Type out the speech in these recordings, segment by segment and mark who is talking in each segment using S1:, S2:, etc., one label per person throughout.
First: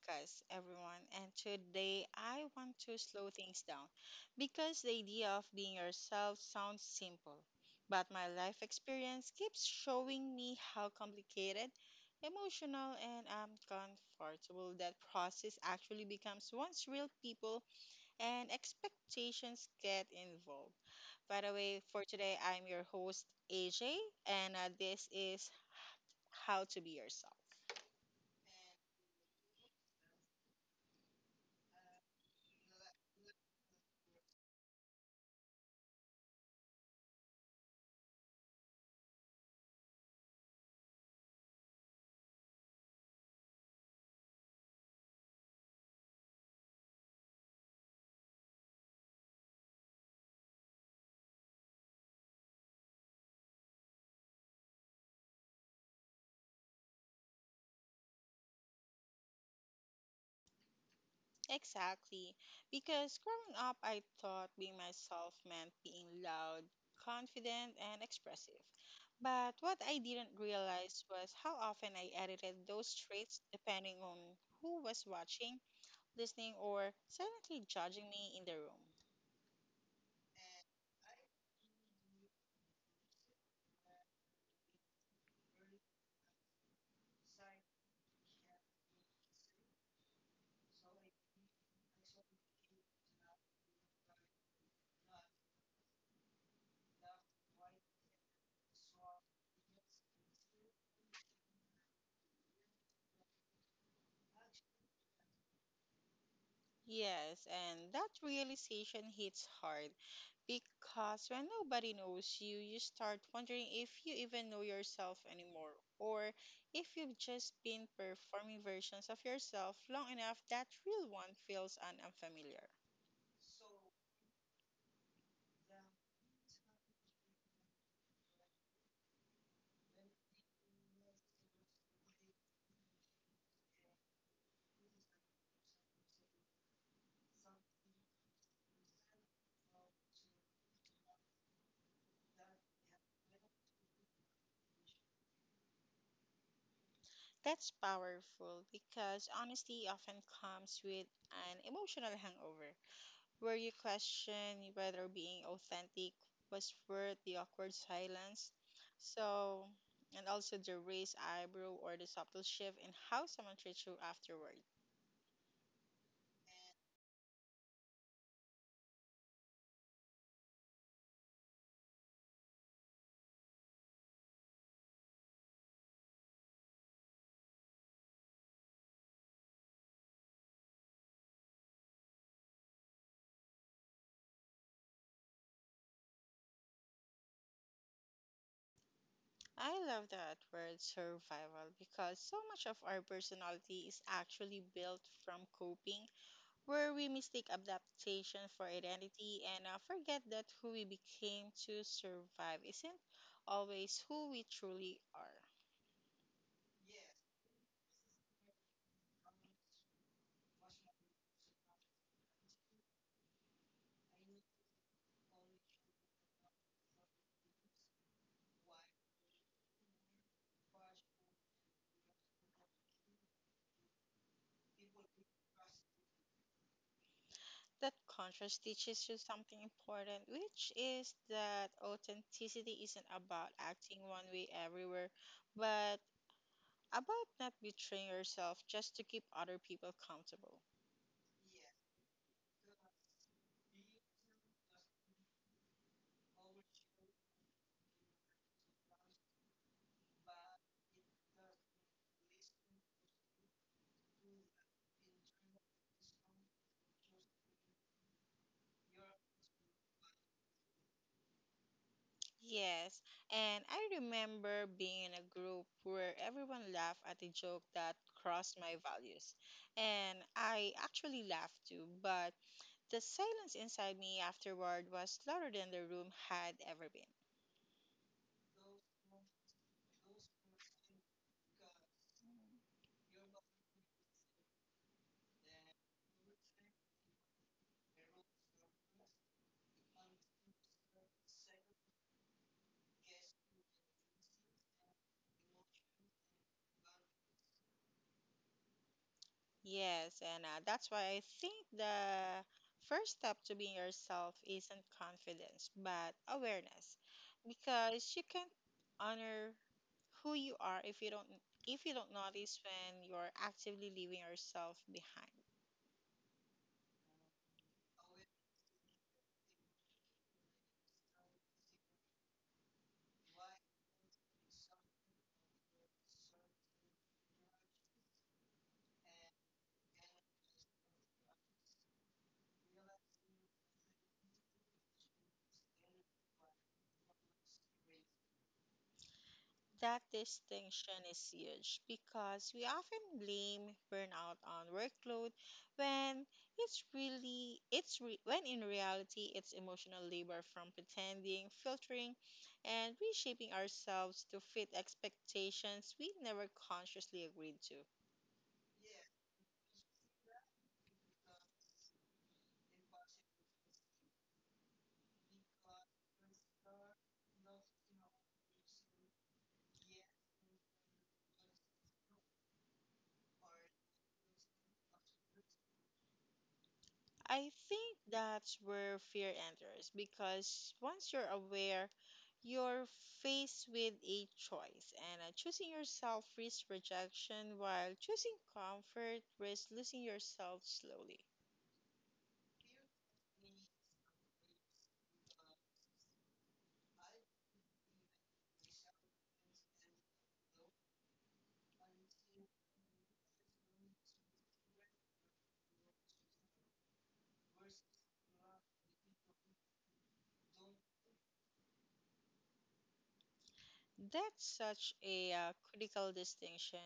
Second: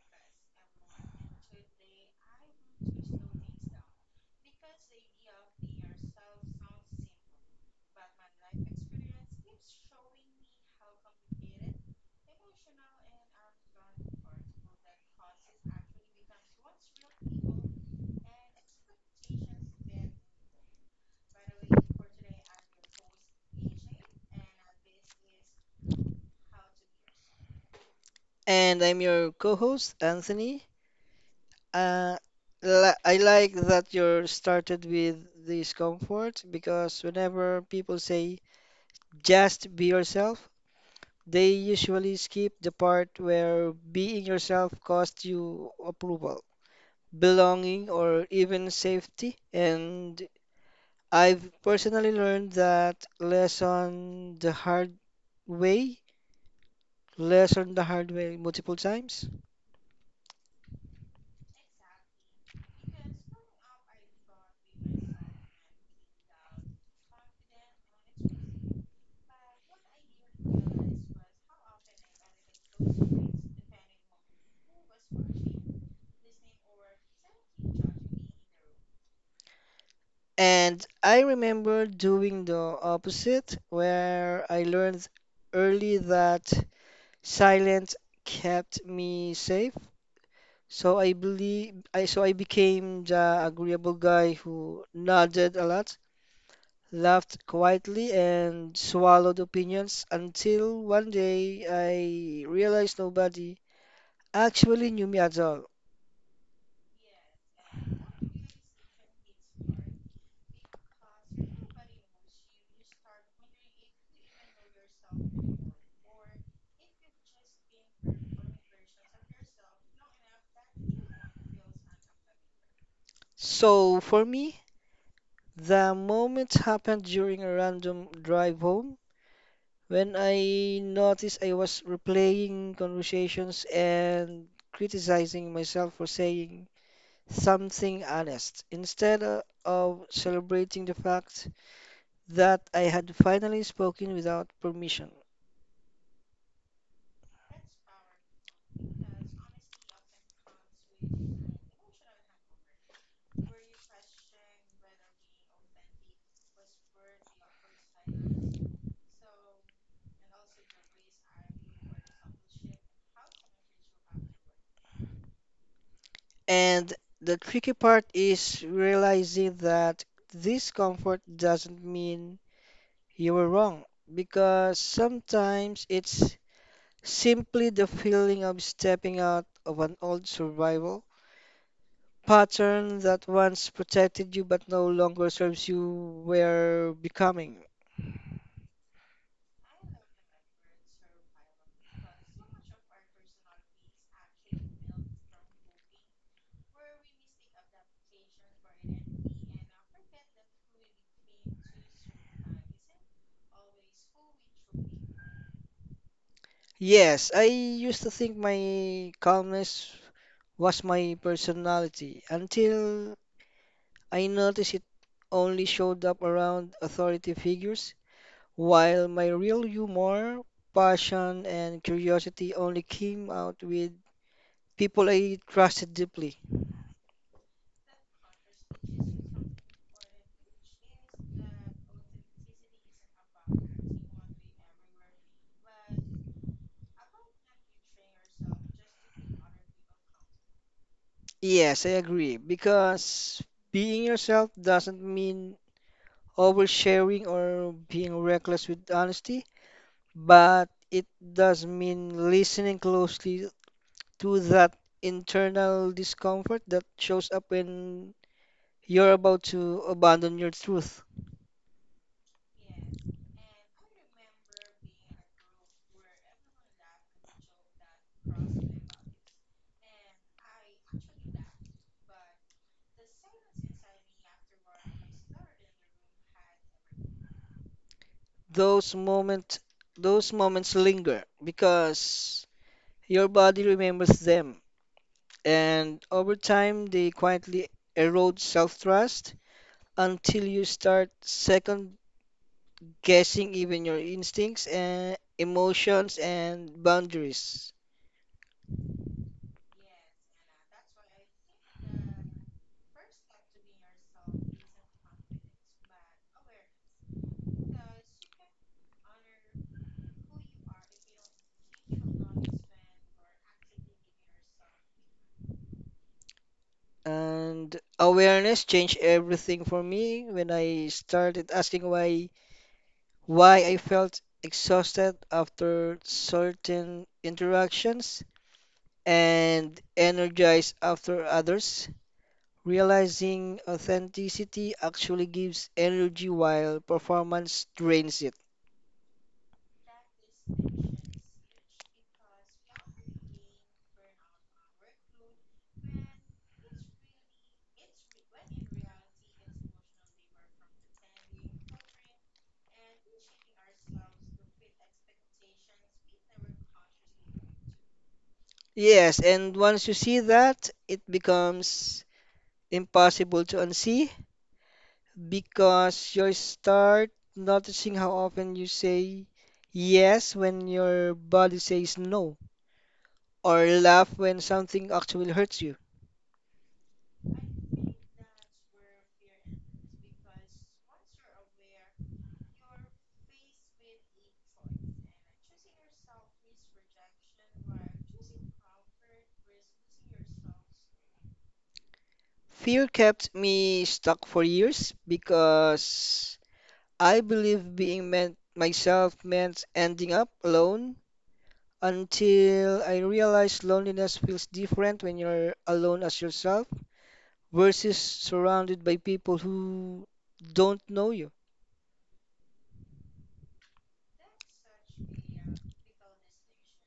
S1: podcast, everyone. And today I want to slow things down because the idea of being yourself sounds simple, but my life experience keeps showing me how complicated, emotional, and uncomfortable that process actually becomes once real people and expectations get involved. By the way, for today, I'm your host, AJ, and this is How to Be Yourself.
S2: And I'm your co-host, Anthony. Uh, li I like that you started with discomfort because whenever people say just be yourself, they usually skip the part where being yourself costs you approval, belonging, or even safety. And I've personally learned that way, lesson the hard way multiple times.
S1: Exactly. Because growing up, I thought being myself meant being loud, confident, and expressive. But what I didn't realize was how often I edited those traits depending on who was watching, listening, or silently judging me in the room.
S2: And I remember doing the opposite, where I learned early that silence kept me safe. So I became the agreeable guy who nodded a lot, laughed quietly, and swallowed opinions until one day I realized nobody actually knew me at all.
S1: Yes, and that realization hits hard because when nobody knows you, you start wondering if you even know yourself anymore or if you've just been performing versions of yourself long enough that real one feels unfamiliar.
S2: So for me, the moment happened during a random drive home when I noticed I was replaying conversations and criticizing myself for saying something honest instead of celebrating the fact that I had finally spoken without permission.
S1: That's powerful because honesty often comes with an emotional hangover, where you question whether being authentic was worth the awkward silence. So, and also the raised eyebrow or the subtle shift in how someone treats you afterward.
S2: And the tricky part is realizing that discomfort doesn't mean you were wrong because sometimes it's simply the feeling of stepping out of an old survival pattern that once protected you but no longer serves you were becoming.
S1: I love that word survival because so much of our personality is actually built from coping, where we mistake adaptation for identity and forget that who we became to survive isn't always who we truly are.
S2: Yes, I used to think my calmness was my personality until I noticed it only showed up around authority figures, while my real humor, passion, and curiosity only came out with people I trusted deeply.
S1: That contrast teaches you something important, which is that authenticity isn't about acting one way everywhere, but about not betraying yourself just to keep other people comfortable.
S2: Yes, I agree, because being yourself doesn't mean oversharing or being reckless with honesty, but it does mean listening closely to that internal discomfort that shows up when you're about to abandon your truth.
S1: Yes, and I remember being in a group where everyone laughed at a joke that crossed my values. And I actually laughed too, but the silence inside me afterward was louder than the room had ever been.
S2: Those moments, those moments linger because your body remembers them, and over time they quietly erode self-trust until you start second guessing even your instincts and emotions and boundaries.
S1: Yes, and that's why I think the first step to being yourself isn't confidence, but awareness. Because you can't honor who you are if you don't notice when you're actively leaving yourself behind.
S2: And awareness changed everything for me when I started asking why I felt exhausted after certain interactions and energized after others. Realizing authenticity actually gives energy while performance drains it.
S1: That distinction is huge because we often blame burnout on workload when it's really it's re, when in reality it's emotional labor from pretending, filtering and reshaping ourselves to fit expectations we never consciously agreed to.
S2: Yes, and once you see that, it becomes impossible to unsee because you start noticing how often you say yes when your body says no, or laugh when something actually hurts you.
S1: I think that's where fear enters because once you're aware, you're faced with a choice, and choosing yourself risks rejection, while choosing comfort risks losing yourself slowly.
S2: Fear kept me stuck for years because I believed being meant myself meant ending up alone until I realized loneliness feels different when you're alone as yourself versus surrounded by people who don't know you.
S1: That's such a critical distinction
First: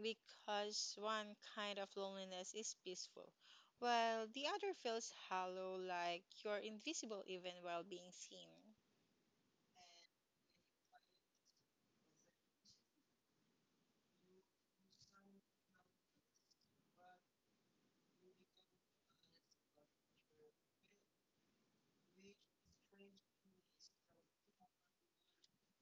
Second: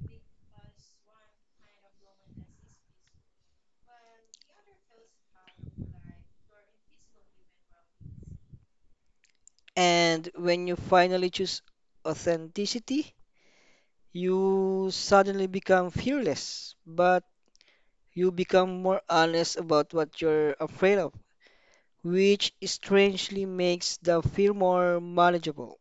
S1: because one kind of loneliness is peaceful, while the other feels hollow, like you're invisible even while being seen.
S2: And when you finally choose authenticity, you suddenly become fearless, but you become more honest about what you're afraid of, which strangely makes the fear more manageable.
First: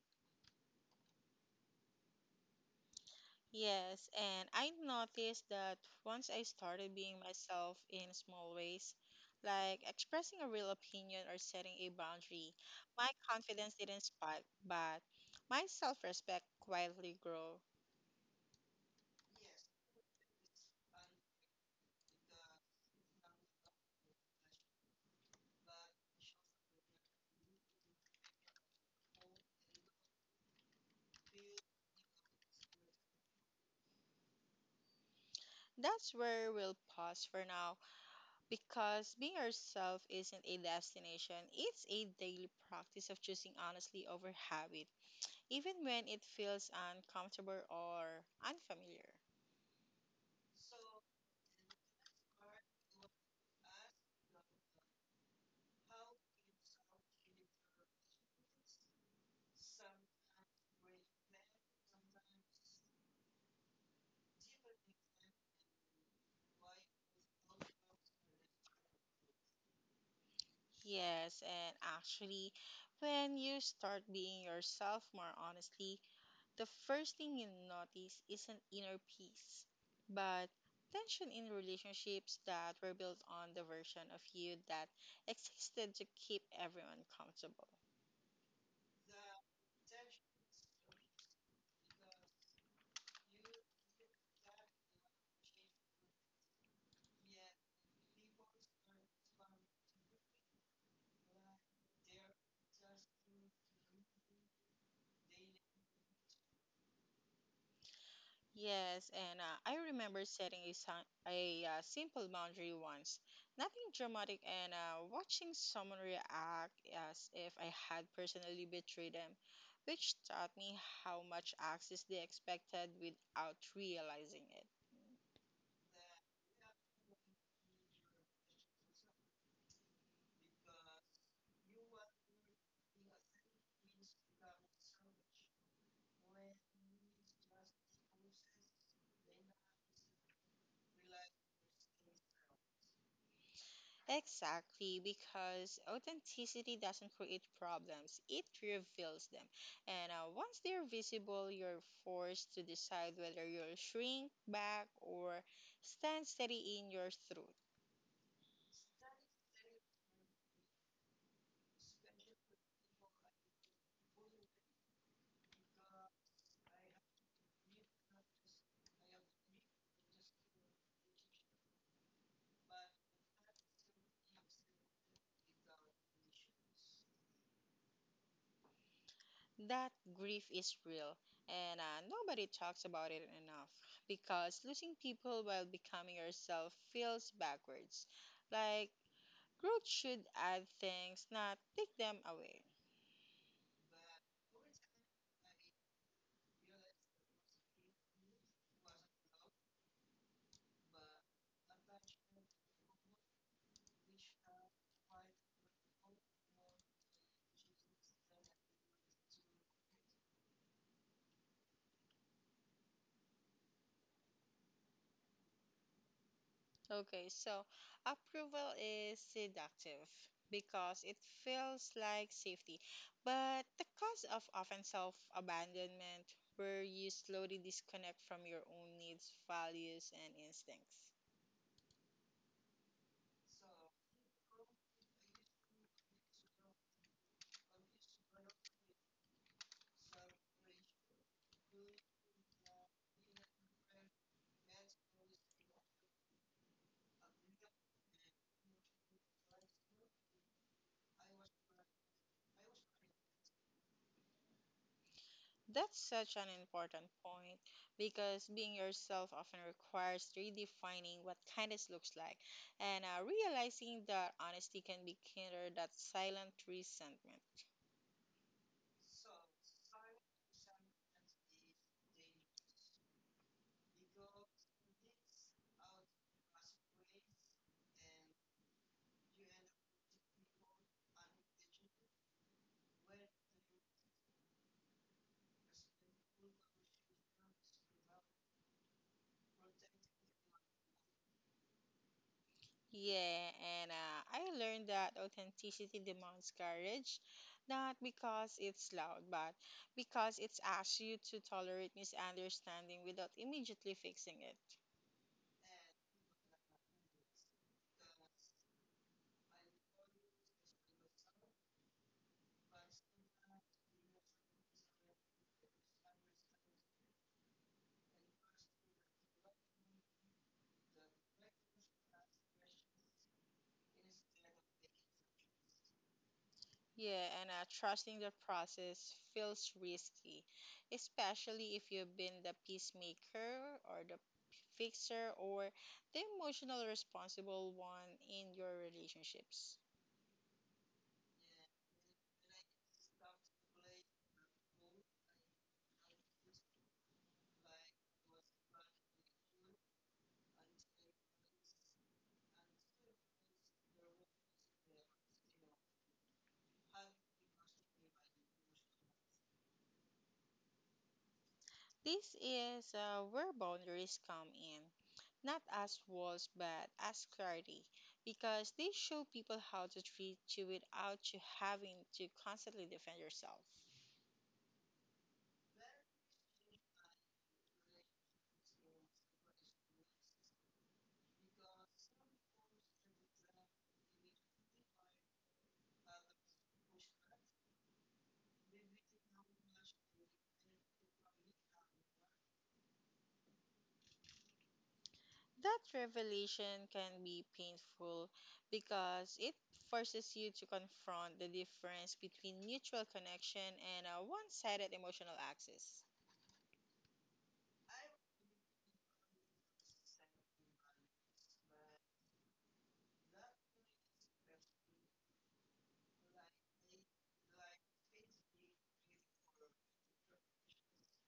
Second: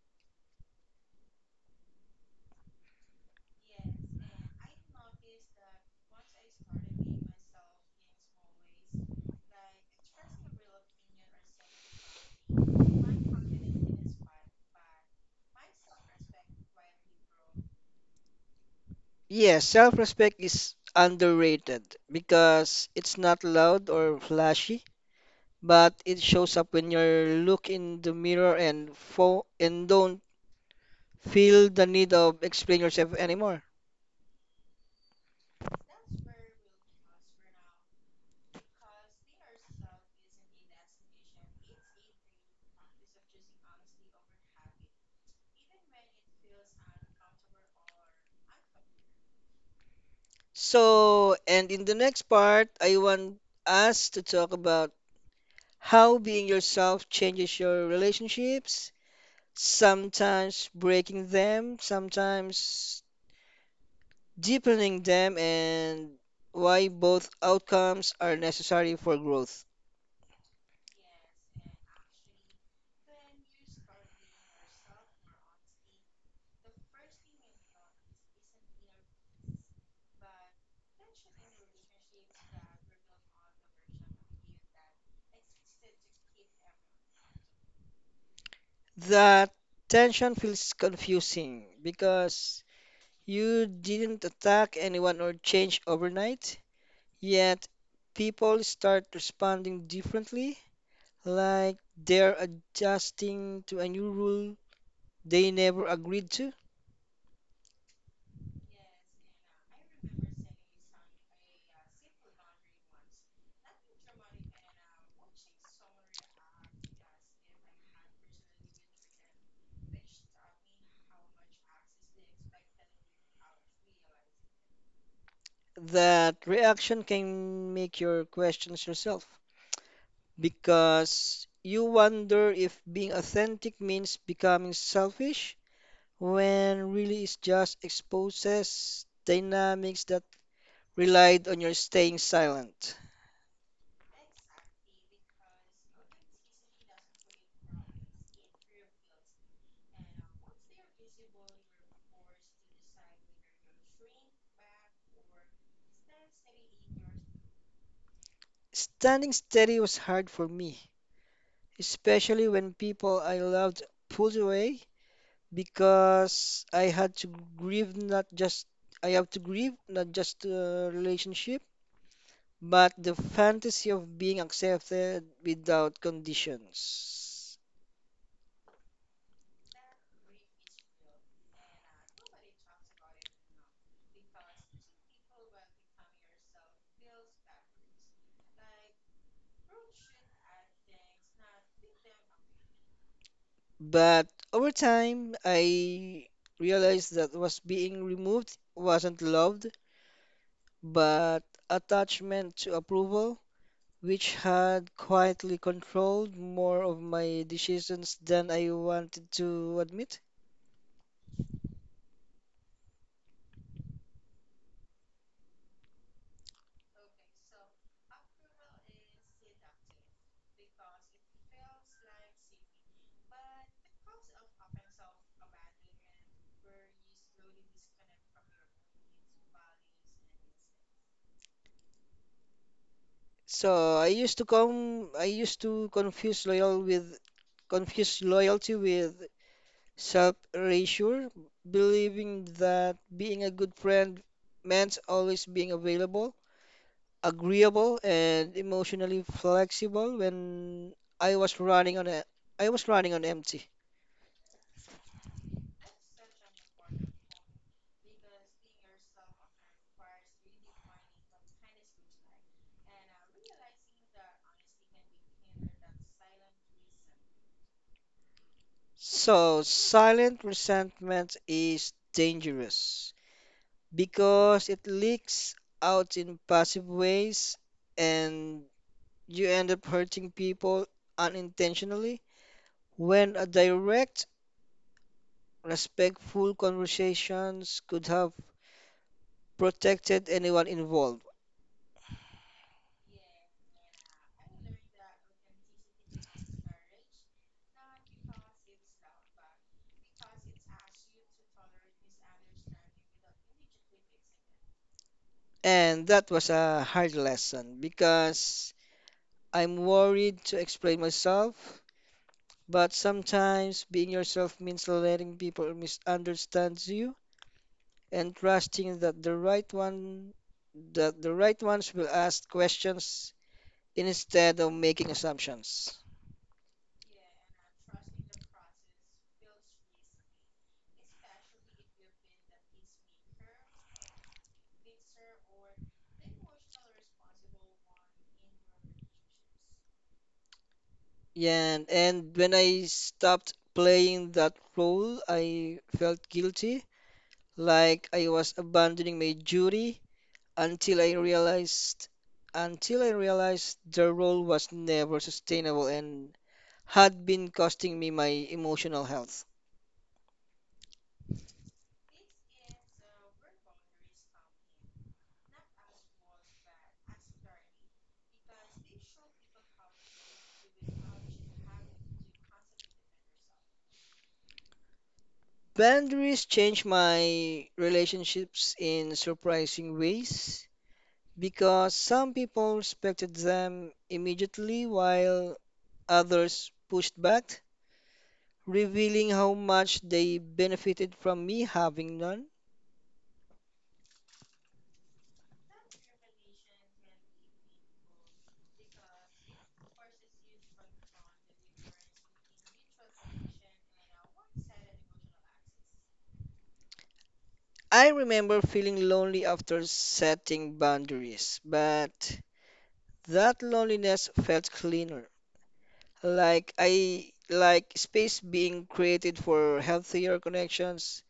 S1: Yes, and I noticed that once I started being myself in small ways, like expressing a real opinion or setting a boundary, my confidence didn't spike, but my self-respect quietly grew.
S2: Yes, self-respect is underrated because it's not loud or flashy, but it shows up when you look in the mirror and don't feel the need of explain yourself anymore.
S1: That's where we'll pause for now because being yourself isn't a destination, it's a daily practice of choosing honestly over habit, even when it feels uncomfortable or unfamiliar.
S2: And in the next part, I want us to talk about how being yourself changes your relationships, sometimes breaking them, sometimes deepening them, and why both outcomes are necessary for growth.
S1: Yes, and actually, when you start being yourself more honestly, the first thing you notice is an inner peace, but tension in relationships that were built on the version of you that existed to keep everyone comfortable.
S2: That tension feels confusing because you didn't attack anyone or change overnight, yet people start responding differently, like they're adjusting to a new rule they never agreed to.
S1: Yes, and I remember setting a simple boundary once. Nothing dramatic, and watching someone react as if I had personally betrayed them, which taught me how much access they expected without realizing it.
S2: That reaction can make your questions yourself because you wonder if being authentic means becoming selfish when really it just exposes dynamics that relied on your staying silent.
S1: Exactly, because authenticity doesn't create problems, it reveals them. And once they're visible, you're forced to decide whether you'll shrink back or stand steady in your truth.
S2: Standing steady was hard for me, especially when people I loved pulled away because grieve not just I have to grieve not just the relationship, but the fantasy of being accepted without conditions.
S1: That grief is real, and nobody talks about it enough because losing people while becoming yourself feels backwards. Like, growth should add things, not take them away.
S2: But over time, I realized that was being removed wasn't loved, but attachment to approval, which had quietly controlled more of my decisions than I wanted to admit.
S1: Okay, so approval is seductive because it feels like safety, but the cause of often self-abandonment, where you slowly disconnect from your own needs, values, and instincts.
S2: So I used to confuse loyalty with self-erasure, believing that being a good friend meant always being available, agreeable, and emotionally flexible when I was running on a, I was running on empty.
S1: That's such an important point because being yourself often requires redefining what kindness looks like and realizing that honesty can be kinder than silent resentment.
S2: So silent resentment is dangerous because it leaks out in passive ways and you end up hurting people unintentionally when a direct, respectful conversations could have protected anyone involved.
S1: Yeah, and I learned that authenticity demands courage, not because it's loud, but because it's asks you to tolerate misunderstanding without immediately fixing it.
S2: And that was a hard lesson because I'm worried to explain myself, but sometimes being yourself means letting people misunderstand you and trusting that the right ones will ask questions instead of making assumptions.
S1: Yeah, and trusting the process feels risky, especially if you've been the peacemaker or the fixer or the emotional responsible one in your relationships.
S2: Yeah, and when I stopped playing that role, I felt guilty, like I was abandoning my duty until I realized until I realized the role was never sustainable and had been costing me my emotional health.
S1: This is where boundaries come in, not as walls but as clarity, because they show people how to treat you without you having to constantly defend yourself.
S2: Boundaries changed my relationships in surprising ways because some people respected them immediately while others pushed back, revealing how much they benefited from me having none.
S1: That revelation can be painful because it forces you to confront the difference between mutual connection and a one sided emotional axis.
S2: I remember feeling lonely after setting boundaries, but that loneliness felt cleaner, like I like space being created for healthier connections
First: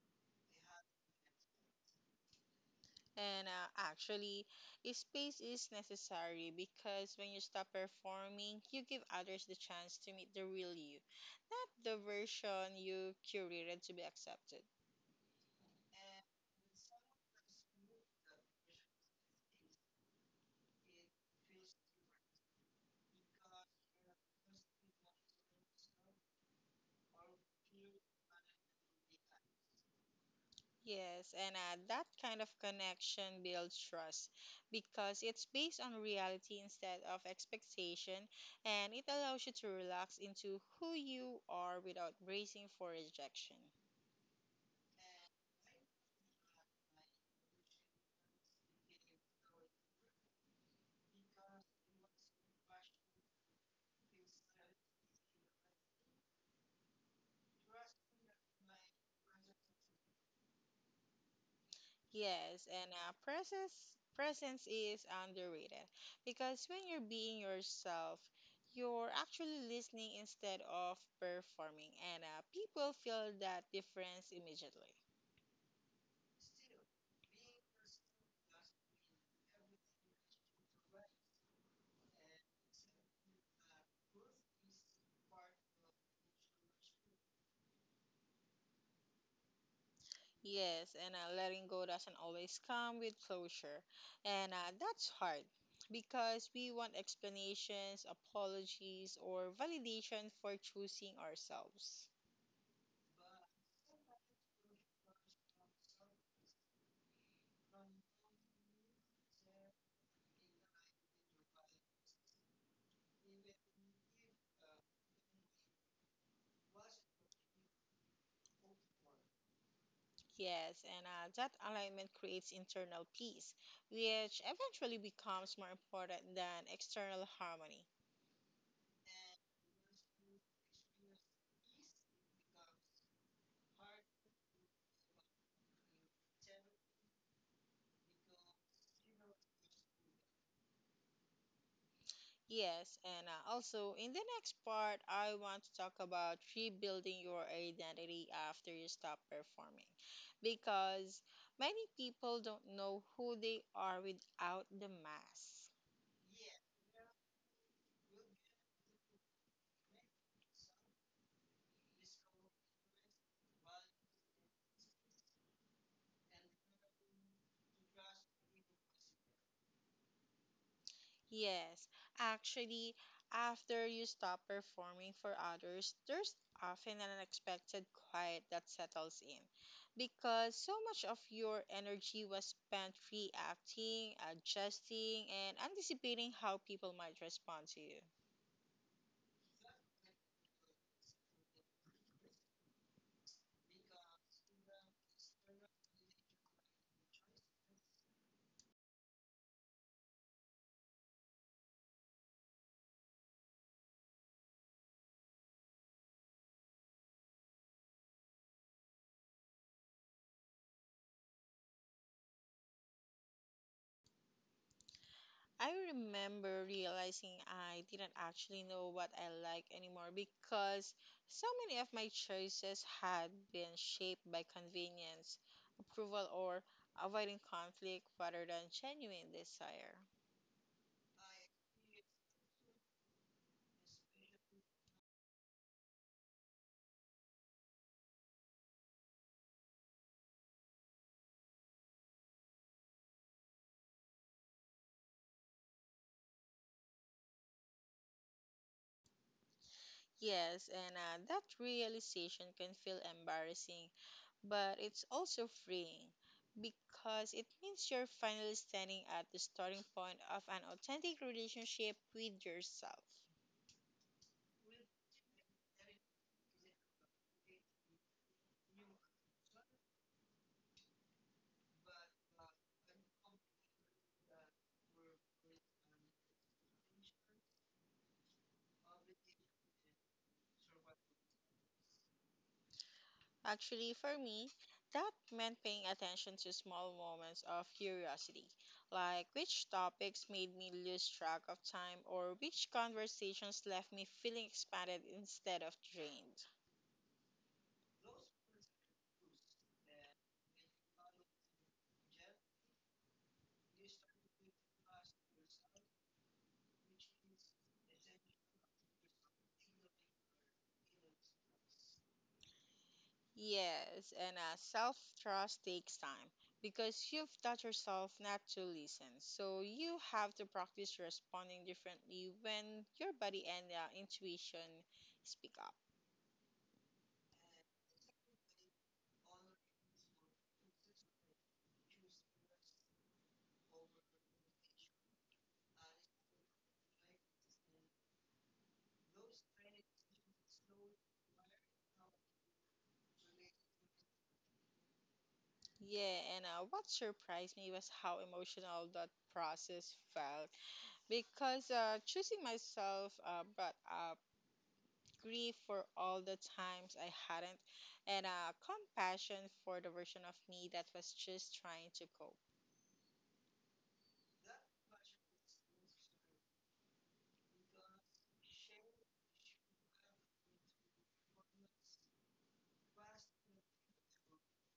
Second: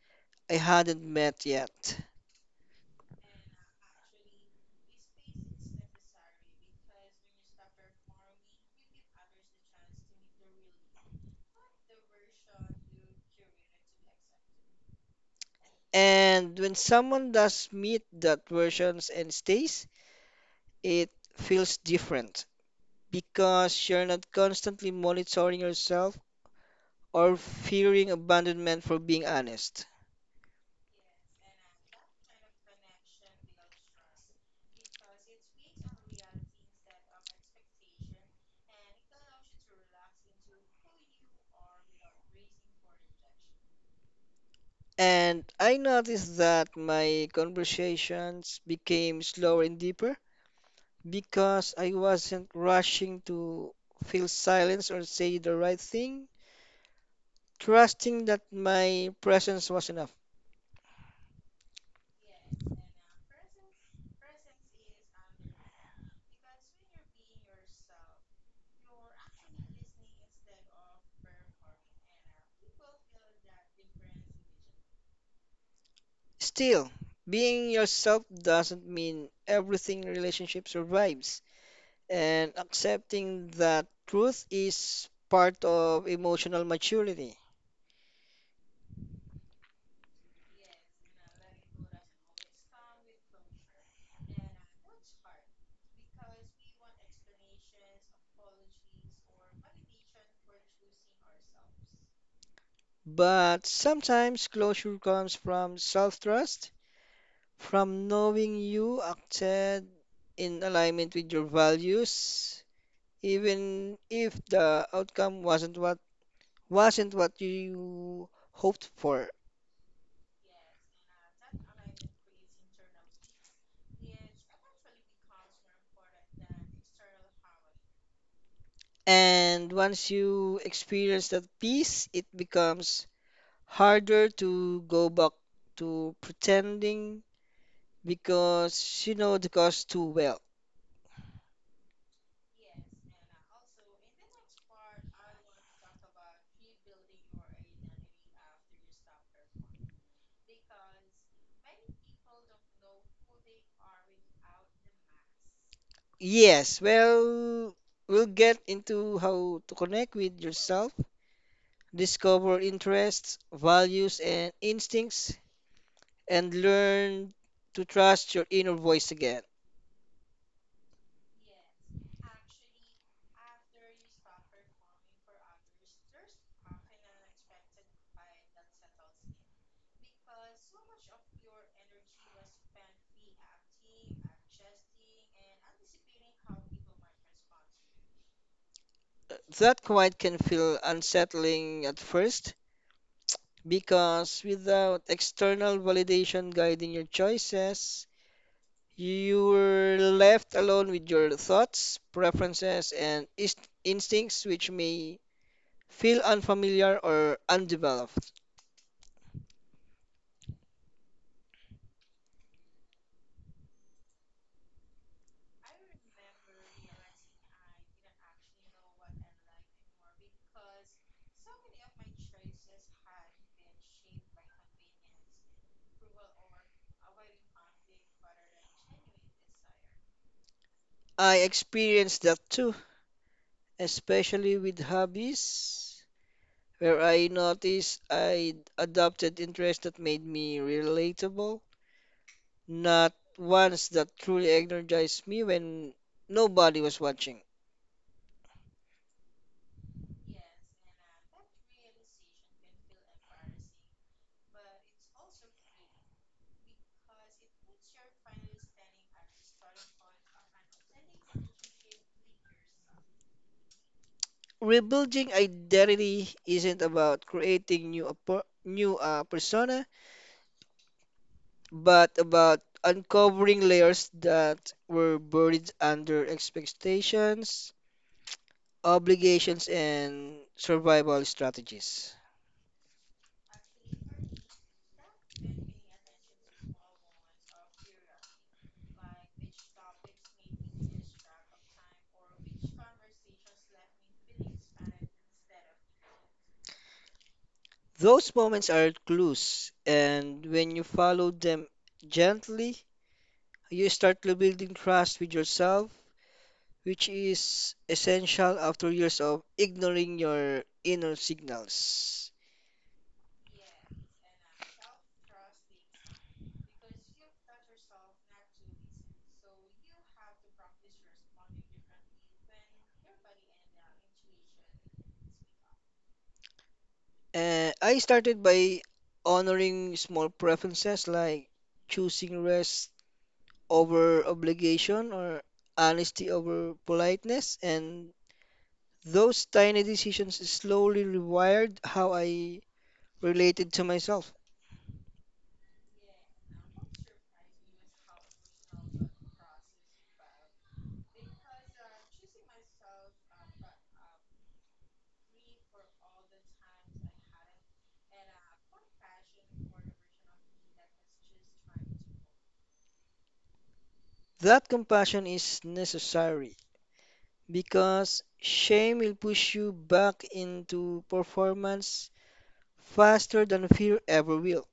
S2: I hadn't met yet.
S1: And actually, a space is necessary because when you stop performing, you give others the chance to meet the real you, not the version you curated to be accepted.
S2: And when someone does meet that versions and stays, it feels different because you're not constantly monitoring yourself or fearing abandonment for being honest.
S1: Yes, and that kind of connection builds trust because it's based on reality instead of expectation, and it allows you to relax into who you are without bracing for rejection.
S2: And I noticed that my conversations became slower and deeper because I wasn't rushing to feel silence or say the right thing, trusting that my presence was enough.
S1: Yes, and presence is underrated because when you're being yourself, you're actually listening instead of performing, and people feel that difference immediately.
S2: Still, being yourself doesn't mean everything relationship survives, and accepting that truth is part of emotional maturity.
S1: Yes, and letting go doesn't always come with closure, and that's hard because we want explanations, apologies, or validation for choosing ourselves.
S2: But sometimes closure comes from self-trust, from knowing you acted in alignment with your values, even if the outcome wasn't what you hoped for.
S1: Yes, and that alignment creates internal peace, which eventually becomes more important than external harmony.
S2: And once you experience that peace, it becomes harder to go back to pretending because you know the cause too well.
S1: Yes, and also in the next part, I want to talk about rebuilding your identity after you stop performing. Because many people don't know who they are without the mask.
S2: Yes, well, we'll get into how to connect with yourself, discover interests, values, and instincts, and learn to trust your inner voice again.
S1: Yes, actually, after you stop performing for others, there's often an unexpected quiet that settles in because so much of your energy was spent reacting, adjusting, and anticipating how people might respond to you.
S2: That quiet can feel unsettling at first because without external validation guiding your choices, you're left alone with your thoughts, preferences, and instincts, which may feel unfamiliar or undeveloped.
S1: I remember realizing I didn't actually know what I like anymore because so many of my choices had been shaped by convenience, approval, or avoiding conflict rather than genuine desire.
S2: I experienced that too, especially with hobbies, where I noticed I adopted interests that made me relatable, not ones that truly energized me when nobody was watching.
S1: Yes, and that realization can feel embarrassing, but it's also freeing because it means you're finally standing at the starting point of an authentic relationship with yourself.
S2: Rebuilding identity isn't about creating new a new persona, but about uncovering layers that were buried under expectations, obligations, and survival strategies.
S1: Actually, for me, that meant paying attention to small moments of curiosity, like which topics made me lose track of time or which conversations left me feeling expanded instead of drained.
S2: Those moments are clues, and when you follow them gently, you start to building trust with yourself, which is essential after years of ignoring your inner signals.
S1: Yes, and self trust takes time because you've taught yourself not to listen. So you have to practice responding differently when your body and intuition speak up.
S2: I started by honoring small preferences like choosing rest over obligation or honesty over politeness, and those tiny decisions slowly rewired how I related to myself.
S1: Yeah, and what surprised me was how emotional that process felt because choosing myself brought up grief for all the times I hadn't, and compassion for the version of me that was just trying to cope.
S2: That compassion is necessary because shame will push you back into performance faster than fear ever will.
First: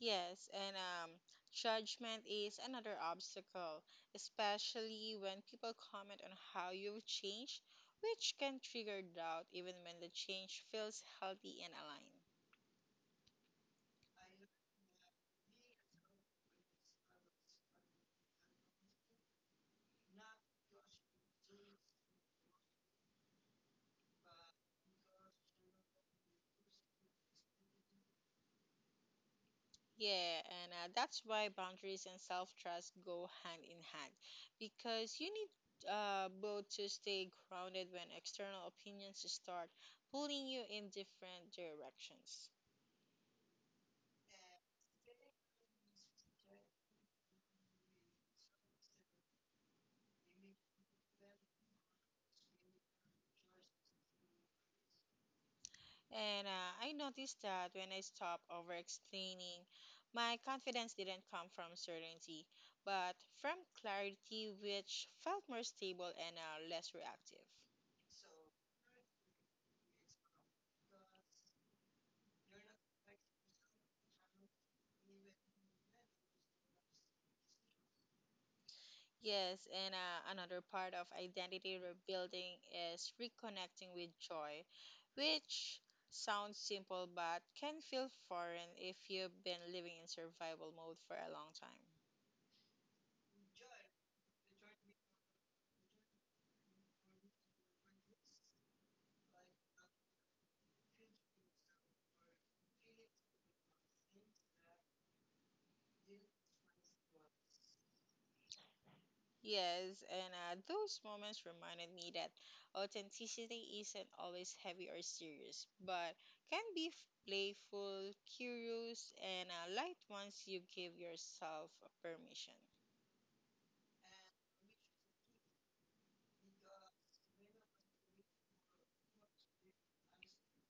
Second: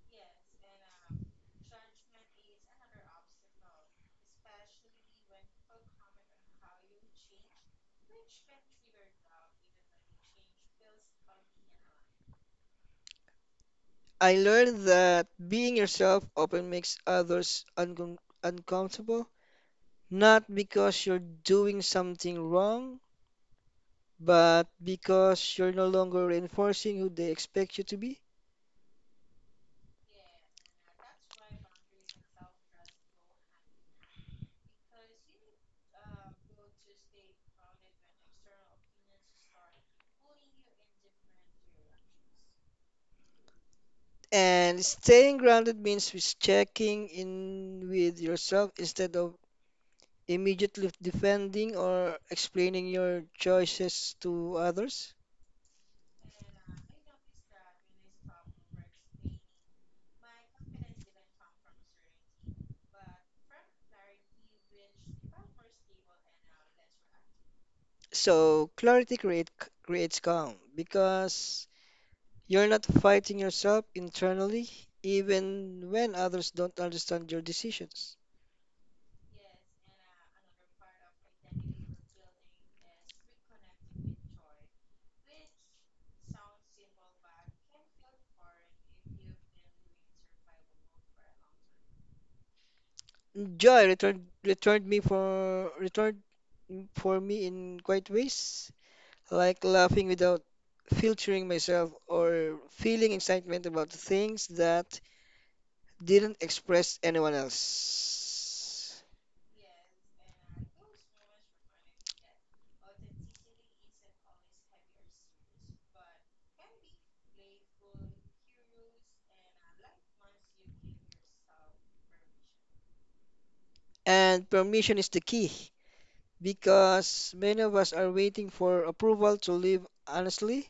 S1: Yes, and judgment is another obstacle, especially when people comment on how you've changed, which can trigger doubt even when the change feels healthy and aligned.
S2: I learned that being yourself often makes others uncomfortable, not because you're doing something wrong, but because you're no longer reinforcing who they expect you to be.
S1: Yeah, and that's why boundaries and self-trust go hand in hand because you need both to stay grounded when external opinions start pulling you in different directions.
S2: And staying grounded means with checking in with yourself instead of immediately defending or explaining your choices to others.
S1: And I noticed that when I stopped over-explaining, my confidence didn't come from certainty, but from clarity, which felt more stable and less reactive.
S2: So clarity creates calm because you're not fighting yourself internally, even when others don't understand your decisions.
S1: Yes, and another part of identity rebuilding is reconnecting with joy, which sounds simple but can feel foreign if you've been living in survival mode for a long time.
S2: Joy returned for me in quite ways, like laughing without filtering myself or feeling excitement about things that didn't express anyone else.
S1: Yes, and those moments reminded me that authenticity isn't always heavy or serious, but can be playful, curious, and light once you give yourself permission.
S2: And permission is the key because many of us are waiting for approval to live honestly,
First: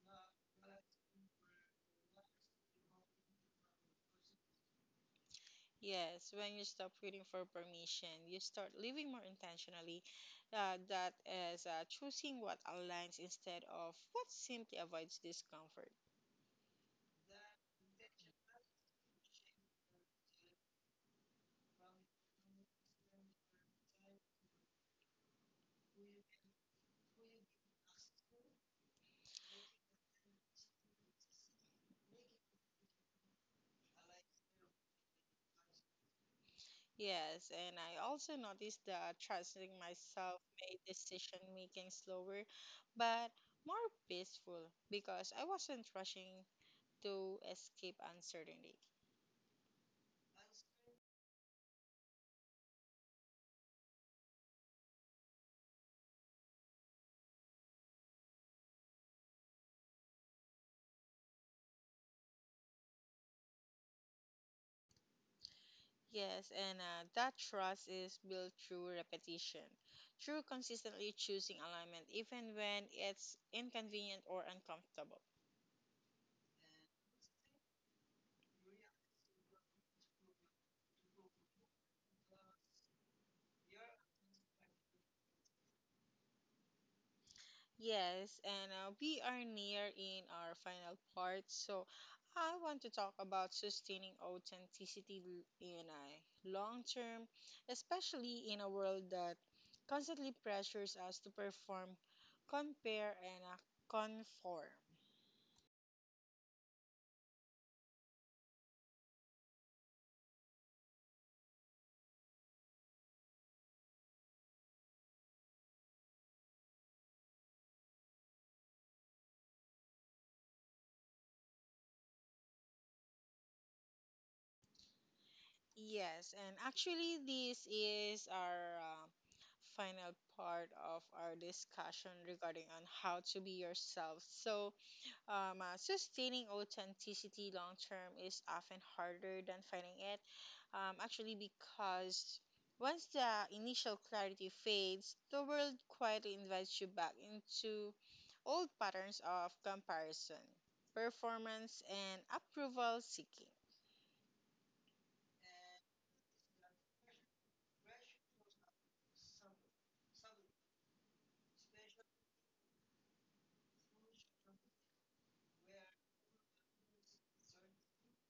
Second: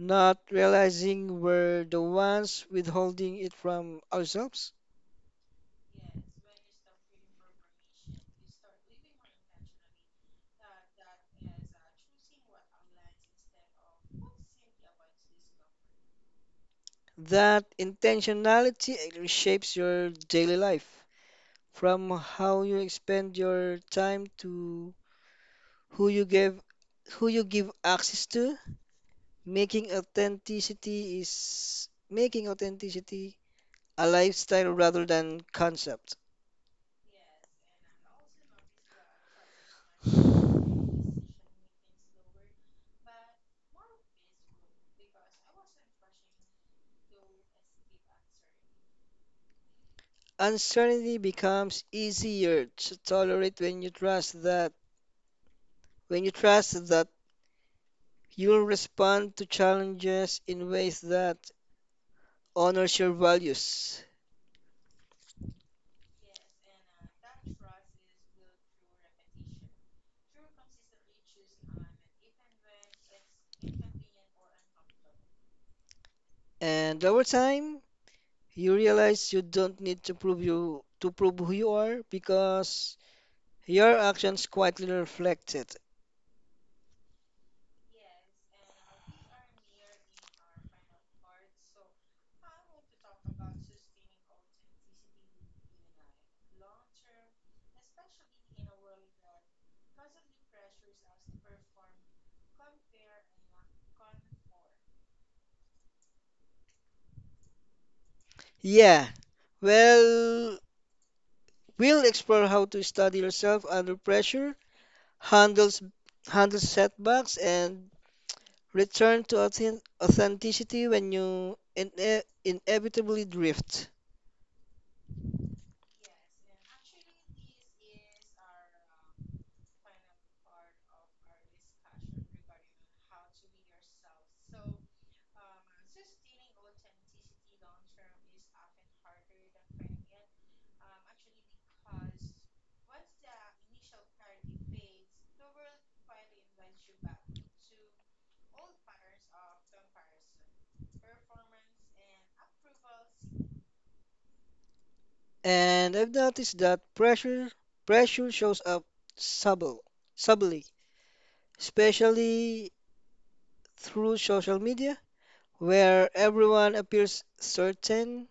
S2: not realizing we're the ones withholding it from ourselves.
S1: Yes, when you stop waiting for permission, you start living more intentionally. That is choosing what aligns instead of what simply avoids discomfort.
S2: That intentionality shapes your daily life, from how you spend your time to who you give who you give access to. Making authenticity a lifestyle rather than concept.
S1: Yes, and I also noticed that trusting myself made decision making slower, but more peaceful because I wasn't rushing to escape uncertainty.
S2: Uncertainty becomes easier to tolerate when you trust that you'll respond to challenges in ways that honors your values.
S1: Yes, and that trust is built through repetition, through consistently choosing alignment, even when it's inconvenient or uncomfortable.
S2: And over time, you realize you don't need to prove who you are because your actions quietly reflect it.
S1: Yes, and we are near in our final part, so I want to talk about sustaining authenticity in a long term, especially in a world that constantly pressures us to perform, compare, and conform.
S2: Yeah, well, we'll explore how to study yourself under pressure, handles handle setbacks, and return to authenticity when you inevitably drift.
S1: Yes, and actually, this is our final part of our discussion regarding on how to be yourself. So, sustaining authenticity long term is often harder than finding it, actually, because once the initial clarity fades, the world quietly invites you back into old patterns of comparison, performance, and approval seeking.
S2: And I've noticed that pressure shows up subtle, subtly, especially through social media, where everyone appears certain,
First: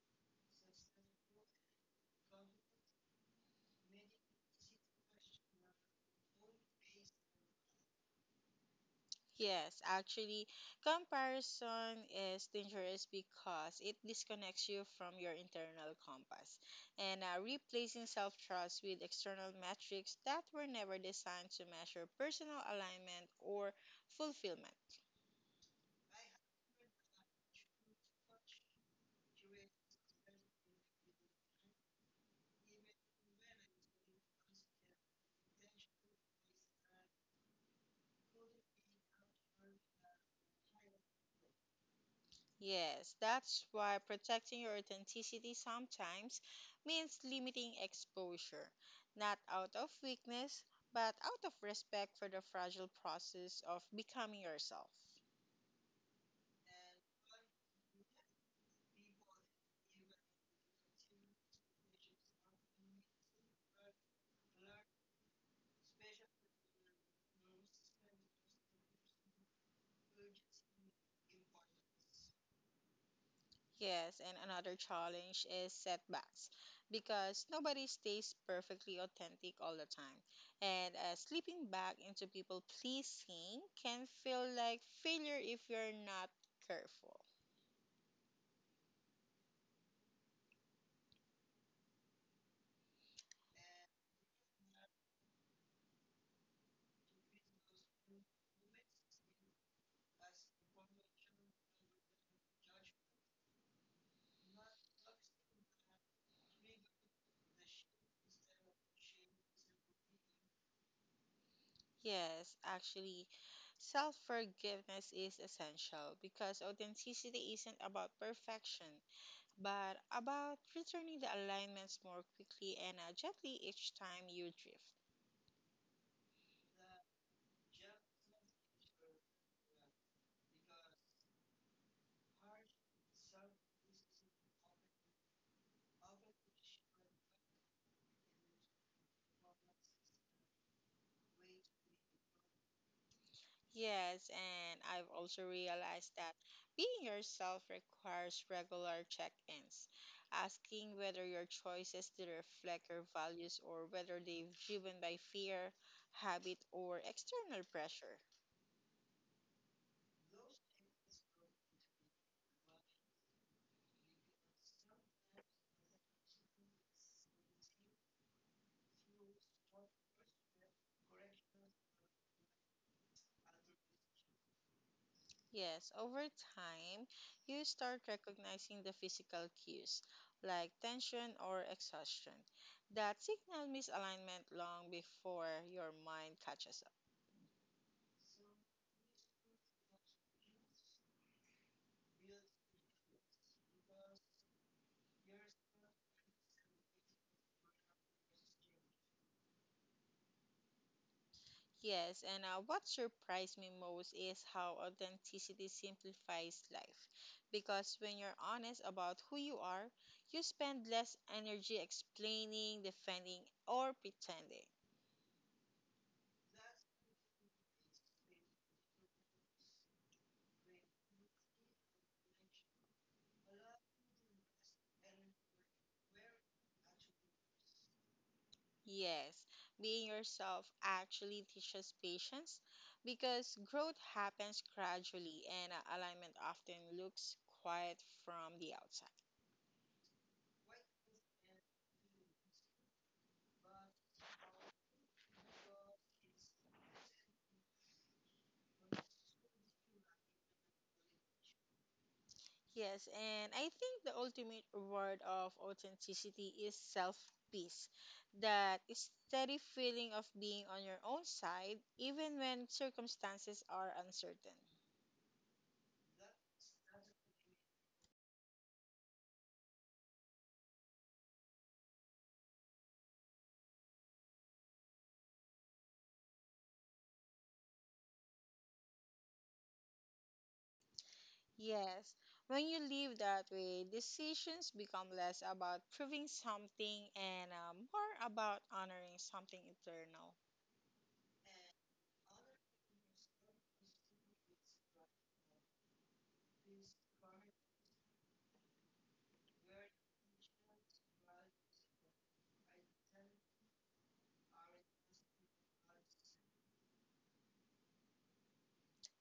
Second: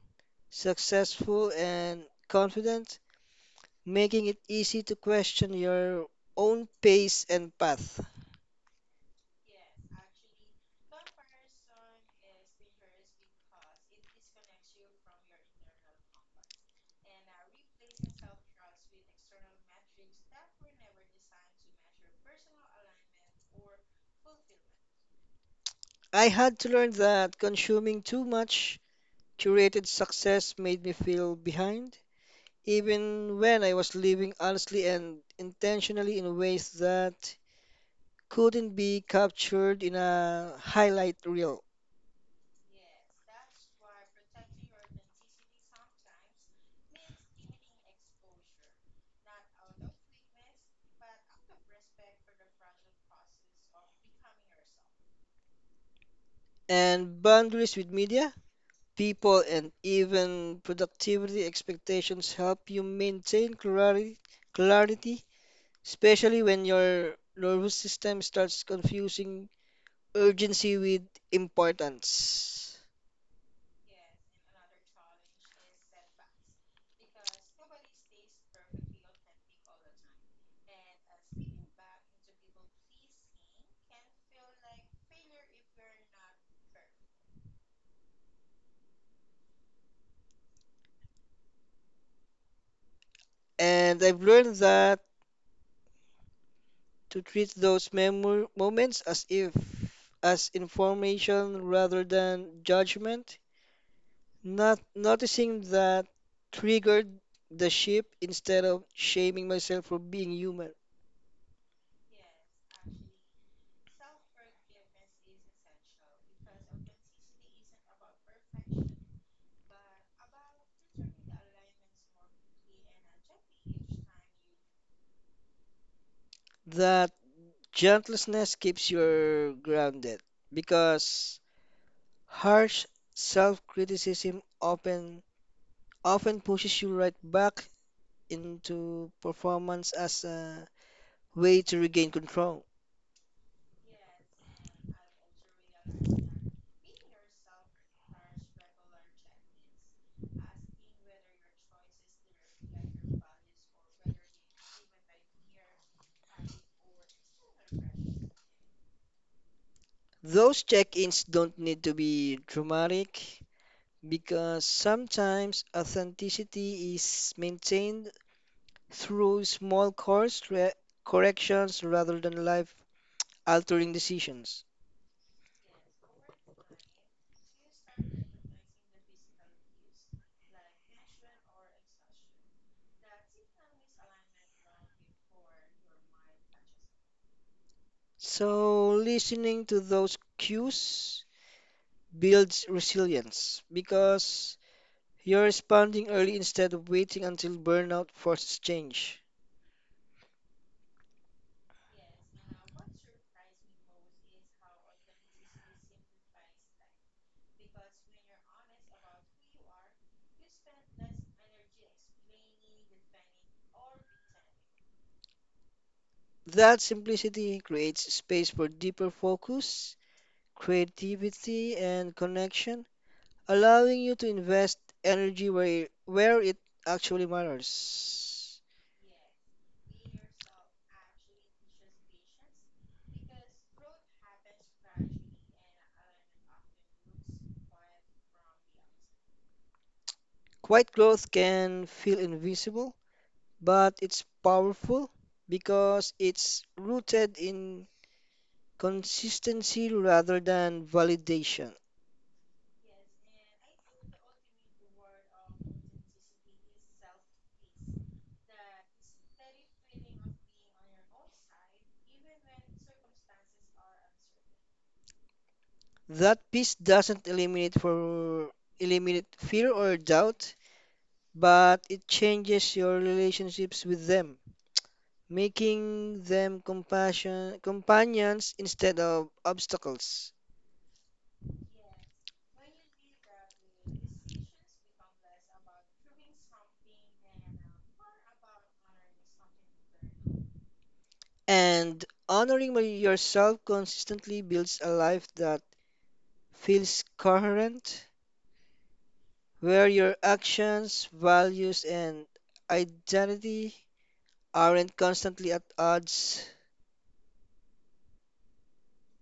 S2: successful, and confident, making it easy to question your own pace and path.
S1: Yes, actually, comparison is dangerous because it disconnects you from your internal compass and replacing self trust with external metrics that were never designed to measure personal alignment or fulfillment.
S2: I had to learn that consuming too much curated success made me feel behind even when I was living honestly and intentionally in ways that couldn't be captured in a highlight reel.
S1: Yes, that's why protecting your authenticity sometimes means limiting exposure, not out of weakness, but out of respect for the fragile process of becoming yourself.
S2: And boundaries with media, people, and even productivity expectations help you maintain clarity, especially when your nervous system starts confusing urgency with importance.
S1: Yes, and another challenge is setbacks because nobody stays perfectly authentic all the time. And slipping back into people pleasing can feel like failure if you're not careful.
S2: And I've learned that to treat those memor moments as if as information rather than judgment, not noticing that triggered the ship instead of shaming myself for being human.
S1: Yes, actually, self forgiveness is essential because authenticity isn't about perfection, but about returning the alignments more quickly and gently each time you drift.
S2: That gentleness keeps you grounded because harsh self-criticism often pushes you right back into performance as a way to regain control.
S1: Yes, and I've also realized that being yourself requires regular check ins, asking whether your choices do reflect your values or whether they're driven by fear, habit, or external pressure.
S2: Those check-ins don't need to be dramatic because sometimes authenticity is maintained through small course corrections rather than life-altering decisions.
S1: Yes, over time, you start recognizing the physical cues like tension or exhaustion that signal misalignment long before your mind catches up.
S2: So, listening to those cues builds resilience because you're responding early instead of waiting until burnout forces change.
S1: Yes, and what surprised me most is how authenticity simplifies life. Because when you're honest about who you are, you spend less energy explaining, defending, or pretending.
S2: That simplicity creates space for deeper focus, creativity, and connection, allowing you to invest energy where it actually matters.
S1: Yes, being yourself actually teaches patience because growth happens gradually and alignment often looks quiet from the outside.
S2: Quiet growth can feel invisible, but it's powerful because it's rooted in consistency rather than validation.
S1: Yes, and I think the ultimate reward of authenticity is self peace. That steady feeling of being on your own side, even when circumstances are uncertain.
S2: That peace doesn't eliminate fear or doubt, but it changes your relationships with them, making them compassion companions instead of obstacles.
S1: Yes, when you live that way, decisions become less about proving something and more about honoring something eternal.
S2: And honoring yourself consistently builds a life that feels coherent, where your actions, values, and identity aren't constantly at odds.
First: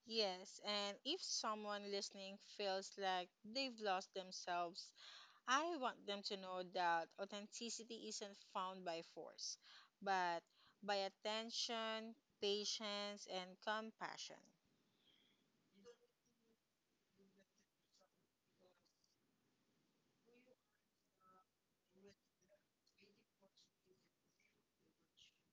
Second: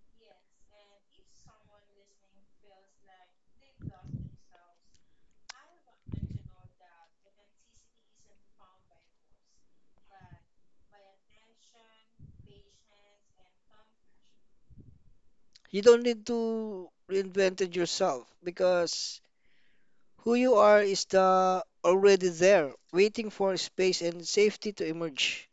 S1: Yes, and if someone listening feels like they've lost themselves I want them to know that authenticity isn't found by force, but by attention, patience, and compassion.
S2: You don't need to reinvent it yourself because who you are is the already there, waiting for space and safety to emerge.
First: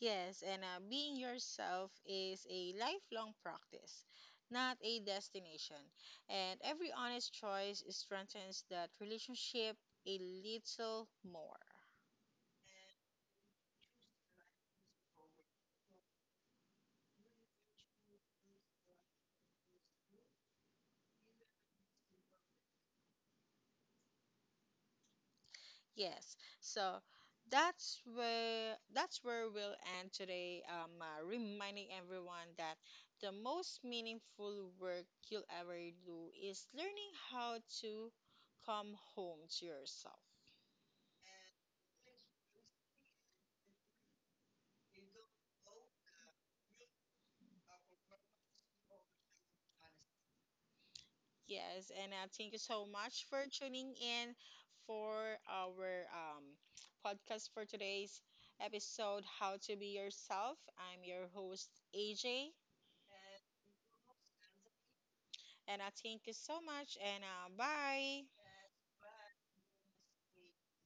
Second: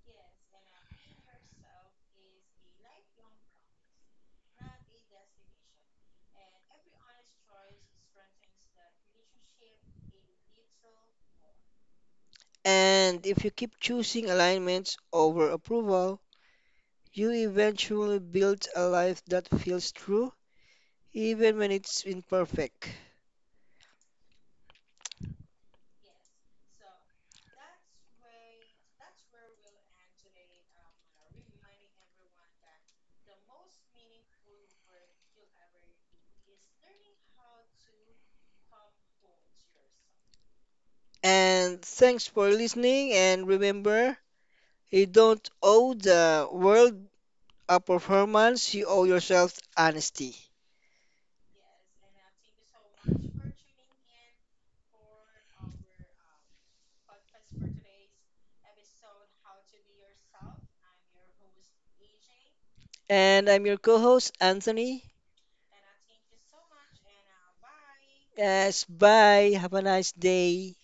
S1: Yes, and being yourself is a lifelong practice, not a destination. And every honest choice strengthens that relationship a little more.
S2: And if you keep choosing alignments over approval, you eventually build a life that feels true even when it's imperfect.
S1: Yes. So that's where we'll end today. Reminding everyone that the most meaningful work you'll ever do is learning how to come home to yourself.
S2: And thanks for listening. And remember, you don't owe the world a performance, you owe yourself honesty.
S1: Yes, and thank you so much for tuning in for our podcast for today's episode, How to Be Yourself. I'm your host, AJ,
S2: And I'm your co host, Anthony.
S1: and I thank you so much, and bye.
S2: Yes, bye. Have a nice day.